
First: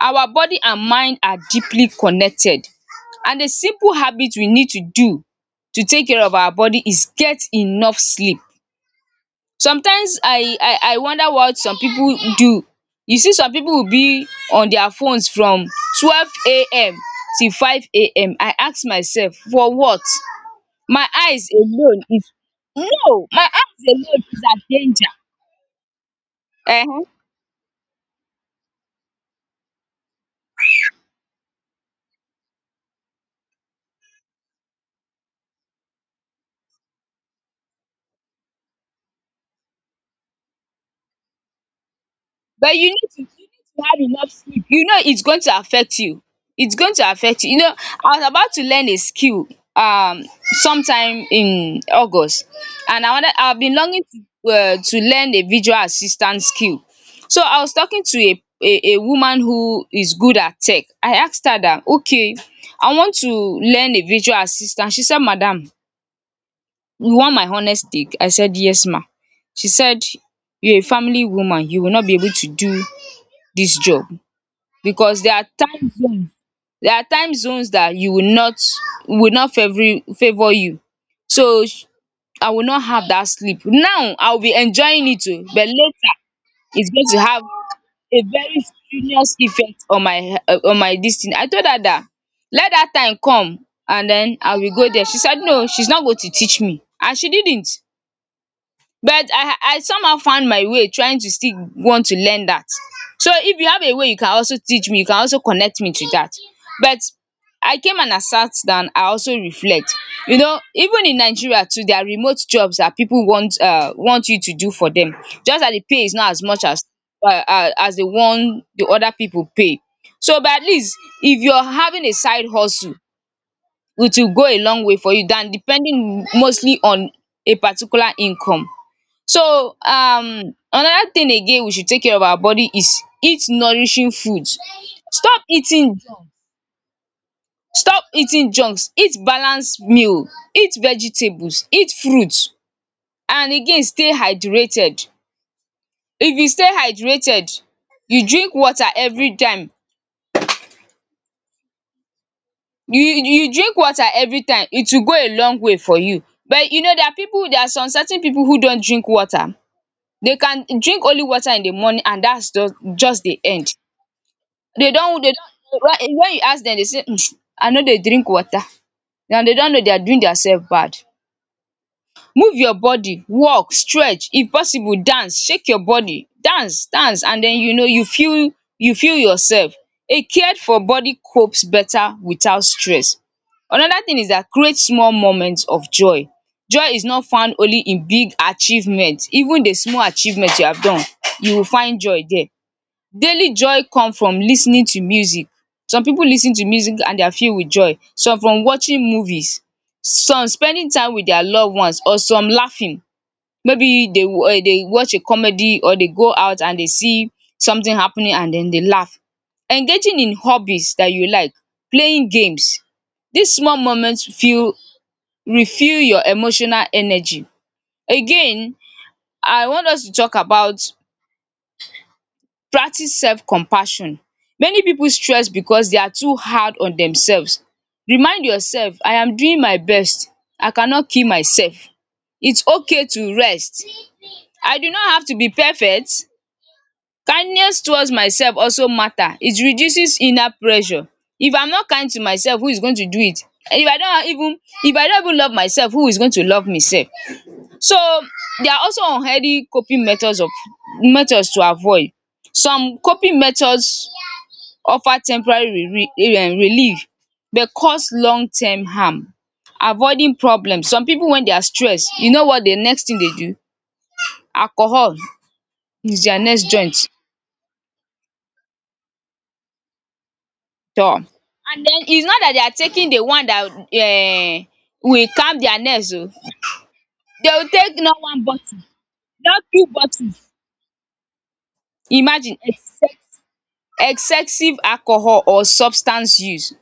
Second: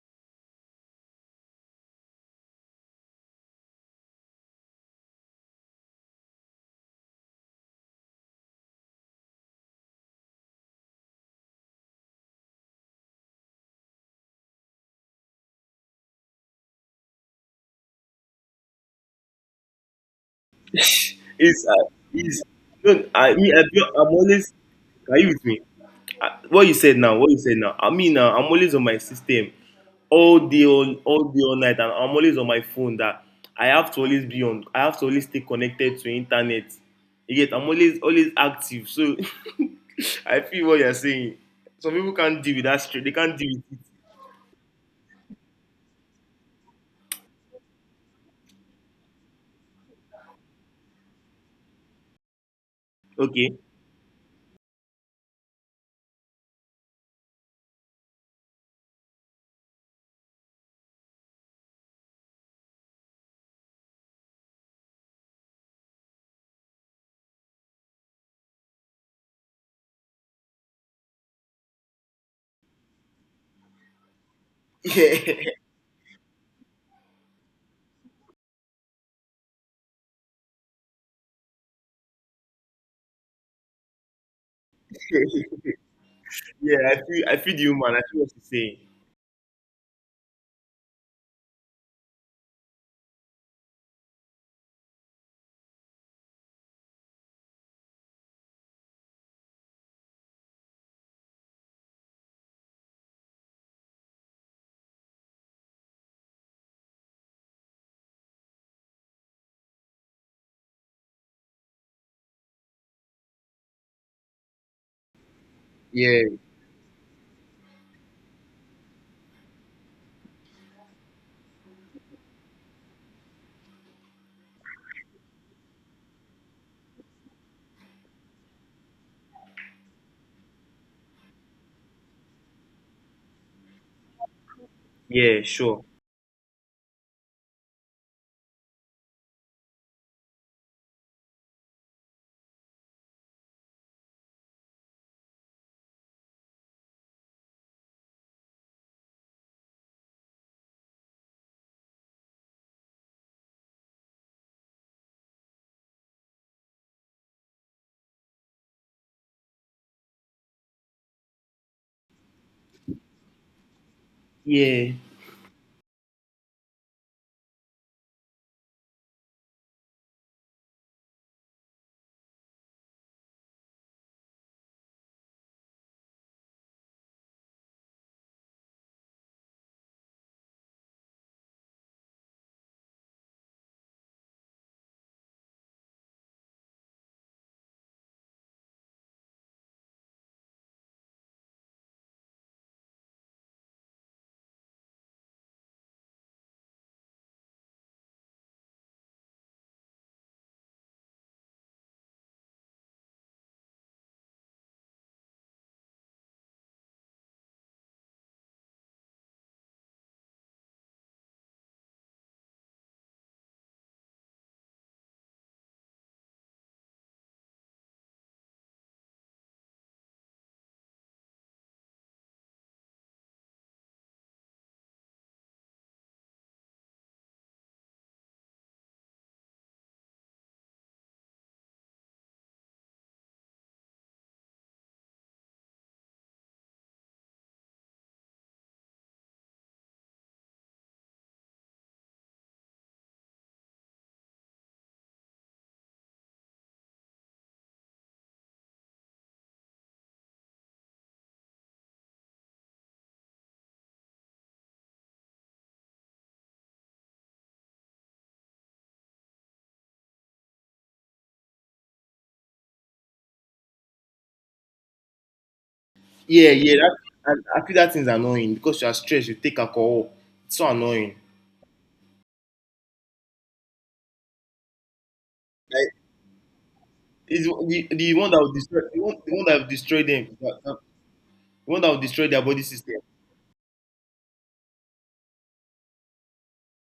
[SPEAKER 1] Our body and mind are deeply connected, and a simple habit we need to do to take care of our body is get enough sleep. Sometimes I wonder what some people do. You see, some people will be on their phones from 12 a.m. till five AM. I ask myself, for what? My eyes
[SPEAKER 2] it's uh,
[SPEAKER 1] alone is,
[SPEAKER 2] it's no,
[SPEAKER 1] no, my
[SPEAKER 2] I feel
[SPEAKER 1] eyes
[SPEAKER 2] I'm
[SPEAKER 1] alone is
[SPEAKER 2] always,
[SPEAKER 1] at danger.
[SPEAKER 2] are you with me? I, what you
[SPEAKER 1] Uh
[SPEAKER 2] said
[SPEAKER 1] huh.
[SPEAKER 2] now, what you said now, I mean, now I'm always on my system all day, all day, all night, and I'm always on my phone. That I have to always be on. I have to always stay connected to internet. You get? I'm always active. So I feel what you're saying. Some people can't deal with
[SPEAKER 1] But
[SPEAKER 2] that straight. They
[SPEAKER 1] you
[SPEAKER 2] can't
[SPEAKER 1] need
[SPEAKER 2] deal
[SPEAKER 1] to have enough sleep, you know, it's going to affect you, it's going to affect you, you know, I was about to learn a skill um sometime in August, and
[SPEAKER 2] with it.
[SPEAKER 1] I've been longing to learn a visual assistant skill. So I was talking to a woman who is good at tech. I asked her that, okay, I want to learn a visual assistant. She said, madam, you want my honest take? I said, yes, ma. She said, you're a family woman, you will not be able to do this job because there are
[SPEAKER 2] Okay.
[SPEAKER 1] time zones. There are time zones that you will not, favor, you. So I will not have that sleep now, I'll be enjoying it, oh, but later
[SPEAKER 2] Yeah, yeah.
[SPEAKER 1] it's
[SPEAKER 2] I
[SPEAKER 1] going to
[SPEAKER 2] feel. I
[SPEAKER 1] have
[SPEAKER 2] feel the human. I feel
[SPEAKER 1] a
[SPEAKER 2] what you're
[SPEAKER 1] very
[SPEAKER 2] saying.
[SPEAKER 1] serious effect on my, on my this thing. I told her that let that time come, and then I will go there. She said no, she's not going to teach me, and she didn't. But I somehow found my way trying to still want to learn that. So if you have a way, you can also teach me, you can also connect me to that. But I came and I sat down, I also reflect. You know, even in Nigeria too, there are remote jobs that people want, want you to do for them. Just that the pay is
[SPEAKER 2] Yeah.
[SPEAKER 1] not as much as the one the other people pay. So but at least if you're having a side hustle, it will go a long way for you than depending mostly on a particular income. So another thing again we should take care of our body is eat nourishing foods.
[SPEAKER 2] Yeah.
[SPEAKER 1] Stop
[SPEAKER 2] Sure.
[SPEAKER 1] eating stop eating junks, eat balanced meal, eat vegetables, eat fruits, and again stay hydrated. If you stay hydrated, you drink water every time, you drink water every time, it will go a long way for you. But you know, there are some certain people who don't drink water. They can drink only water in the morning and that's just the end. They
[SPEAKER 2] Yeah.
[SPEAKER 1] don't. They don't. When you ask them, they say I know they drink water and they don't know they are doing themselves bad. Move your body, walk, stretch, if possible dance, shake your body, dance and then you know you feel yourself. A cared for body copes better without stress. Another thing is that create small moments of joy. Joy is not found only in big achievement, even the small achievement you have done you will find joy there. Daily joy come from lis ten ing to music. Some pipu lis ten to music and they are filled with joy, some from watching movies, some spending time with their loved ones, or some laughing. Maybe they watch a comedy, or they go out and they see something happening and then they laugh. Engaging in hobbies that you like, playing games. Dis small moment feel refill your emotional energy. Again, I want us to talk about practice self-compassion. Many people stress because they are too hard on themselves. Remind yourself, I am doing my best. I cannot kill myself. It's okay to rest. I do not have to be perfect. Kindness towards myself also matter. It reduces inner pressure. If I'm not kind to myself, who is going to do it? And if I don't even love myself, who is going to love me sef? So there are also unhealthy coping methods of methods to avoid. Some coping methods offer temporary relief but cause long term harm. Avoiding problem. Some pipu when they are stressed, you know what the next thing they do? Alcohol is their
[SPEAKER 2] Yeah.
[SPEAKER 1] next
[SPEAKER 2] Yeah. That,
[SPEAKER 1] joint.
[SPEAKER 2] I feel that thing's annoying because you're stressed. You take alcohol. It's so annoying.
[SPEAKER 1] Tor! And then it's not that they are taking the one that will calm their nerves oh.
[SPEAKER 2] Is
[SPEAKER 1] They will take
[SPEAKER 2] the one that
[SPEAKER 1] normal.
[SPEAKER 2] will destroy the one that will destroy them. The one that will destroy their
[SPEAKER 1] Imagine
[SPEAKER 2] body system.
[SPEAKER 1] excessive alcohol or substance use.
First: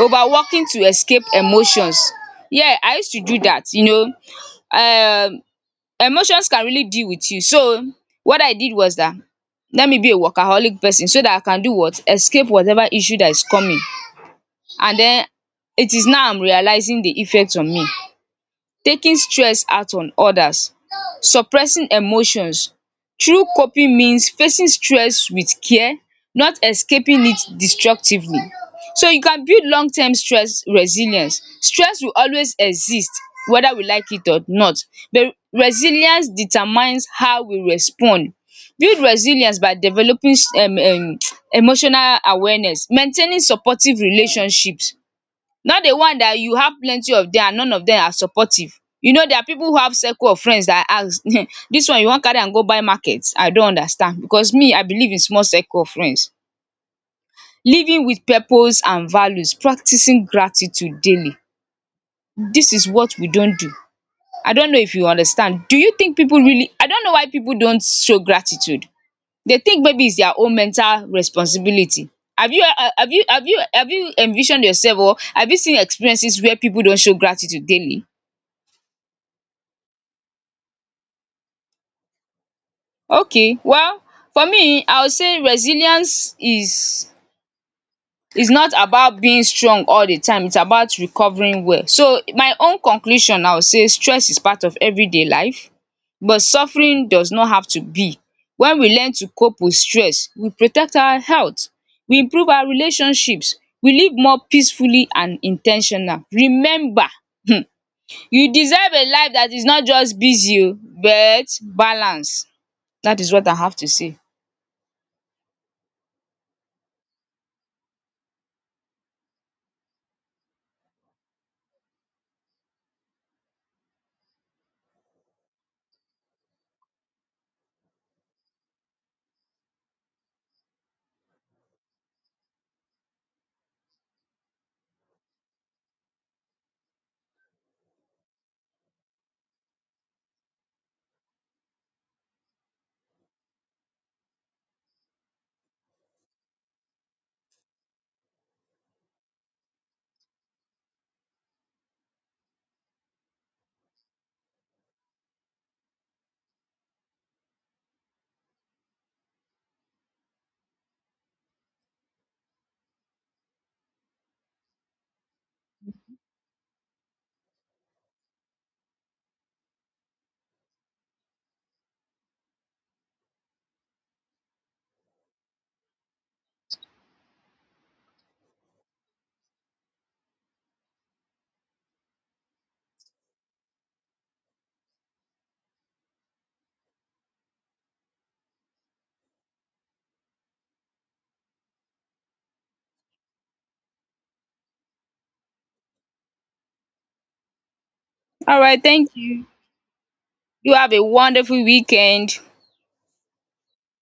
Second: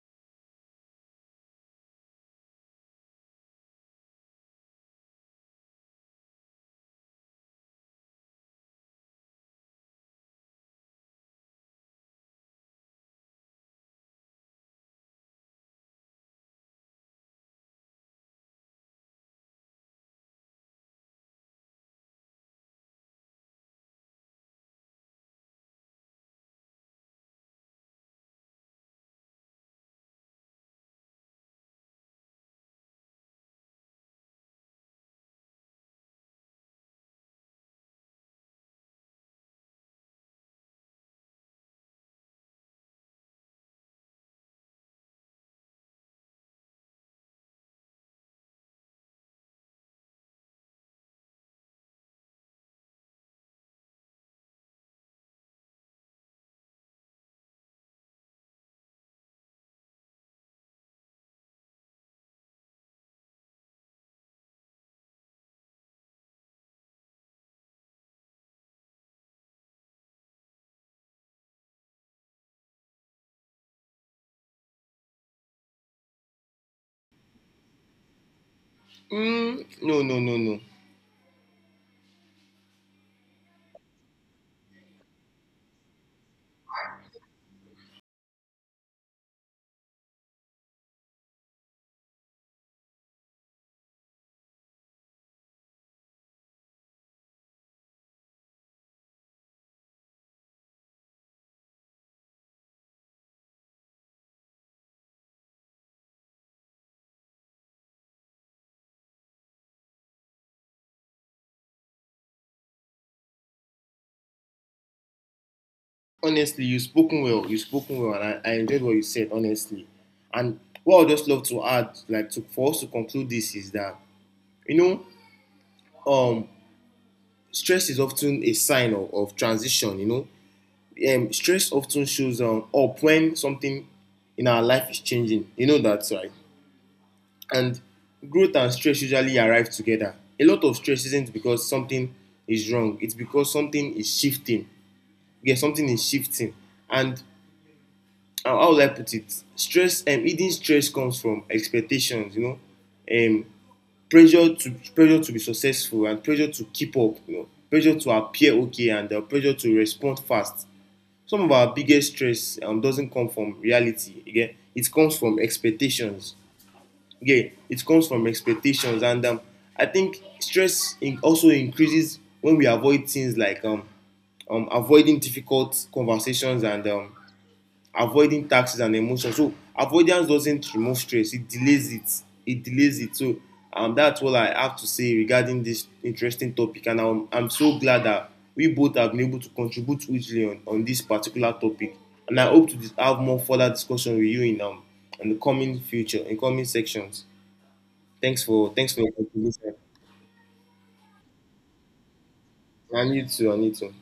[SPEAKER 1] Overworking to escape emotions. Yeah, I used to do that, you know. um Emotions can really deal with you. So what I did was that, let me be a workaholic person so that I can do what? Escape whatever issue that is coming, and then it is now I'm realizing the effect on me. Taking stress out on odas, suppressing emotions through coping means facing stress with care, not escaping it destructively, so you can build long term stress resilience. Stress will always exist, whether we like it or not, but resilience determines how we respond. Build resilience by developing emotional awareness, maintaining supportive relationships. Not the one that you have plenty of dem and none of them are supportive. You know there are people who have circle of friends that ask This one you wan carry am go buy market? I don't understand, because me, I believe in small circle of friends. Living with purpose and values, practicing gratitude daily. This is what we don't do. I don't know if you understand. Do you think people really, I don't know why people don't show gratitude. They think maybe it's their own mental responsibility. Have you have you have you have you envisioned yourself or have you seen experiences where people don't show gratitude daily?
[SPEAKER 2] No, no, no, no.
[SPEAKER 1] Okay, well, for me I would say resilience is not about being strong all the time, it's about recovering well. So my own conclusion, I would say stress is part of everyday life, but suffering does not have to be. When we learn to cope with stress, we protect our health, we improve our relationships, we live more peacefully and intentional. Remember, um you deserve a life that is not just busy oo but balance. That is what I have to say.
[SPEAKER 2] Honestly, you spoken well. You spoken well, and I enjoyed what you said. Honestly, and what I just love to add, like to for us to conclude this, is that you know, um, stress is often a sign of transition. You know, stress often shows up when something in our life is changing. You know that, right? And growth and stress usually arrive together. A lot of stress isn't because something is wrong, it's because something is shifting. Yeah, something is shifting. And how would I put it? Stress and hidden stress comes from expectations, you know. Um Pressure to be successful and pressure to keep up, you know, pressure to appear okay, and pressure to respond fast. Some of our biggest stress doesn't come from reality. Again, it comes from expectations. Yeah, it comes from expectations. And I think stress in also increases when we avoid things like avoiding difficult conversations, and avoiding taxes and emotions. So avoidance doesn't remove stress, it delays it. So that's all I have to say regarding this interesting topic, and I'm so glad that we both have been able to contribute hugely on this particular topic, and I hope to have more further discussion with you in the coming future, in coming sections.
[SPEAKER 1] All right.
[SPEAKER 2] Thanks for
[SPEAKER 1] Thank
[SPEAKER 2] your
[SPEAKER 1] you.
[SPEAKER 2] contribution.
[SPEAKER 1] You have a wonderful weekend.
[SPEAKER 2] I need to.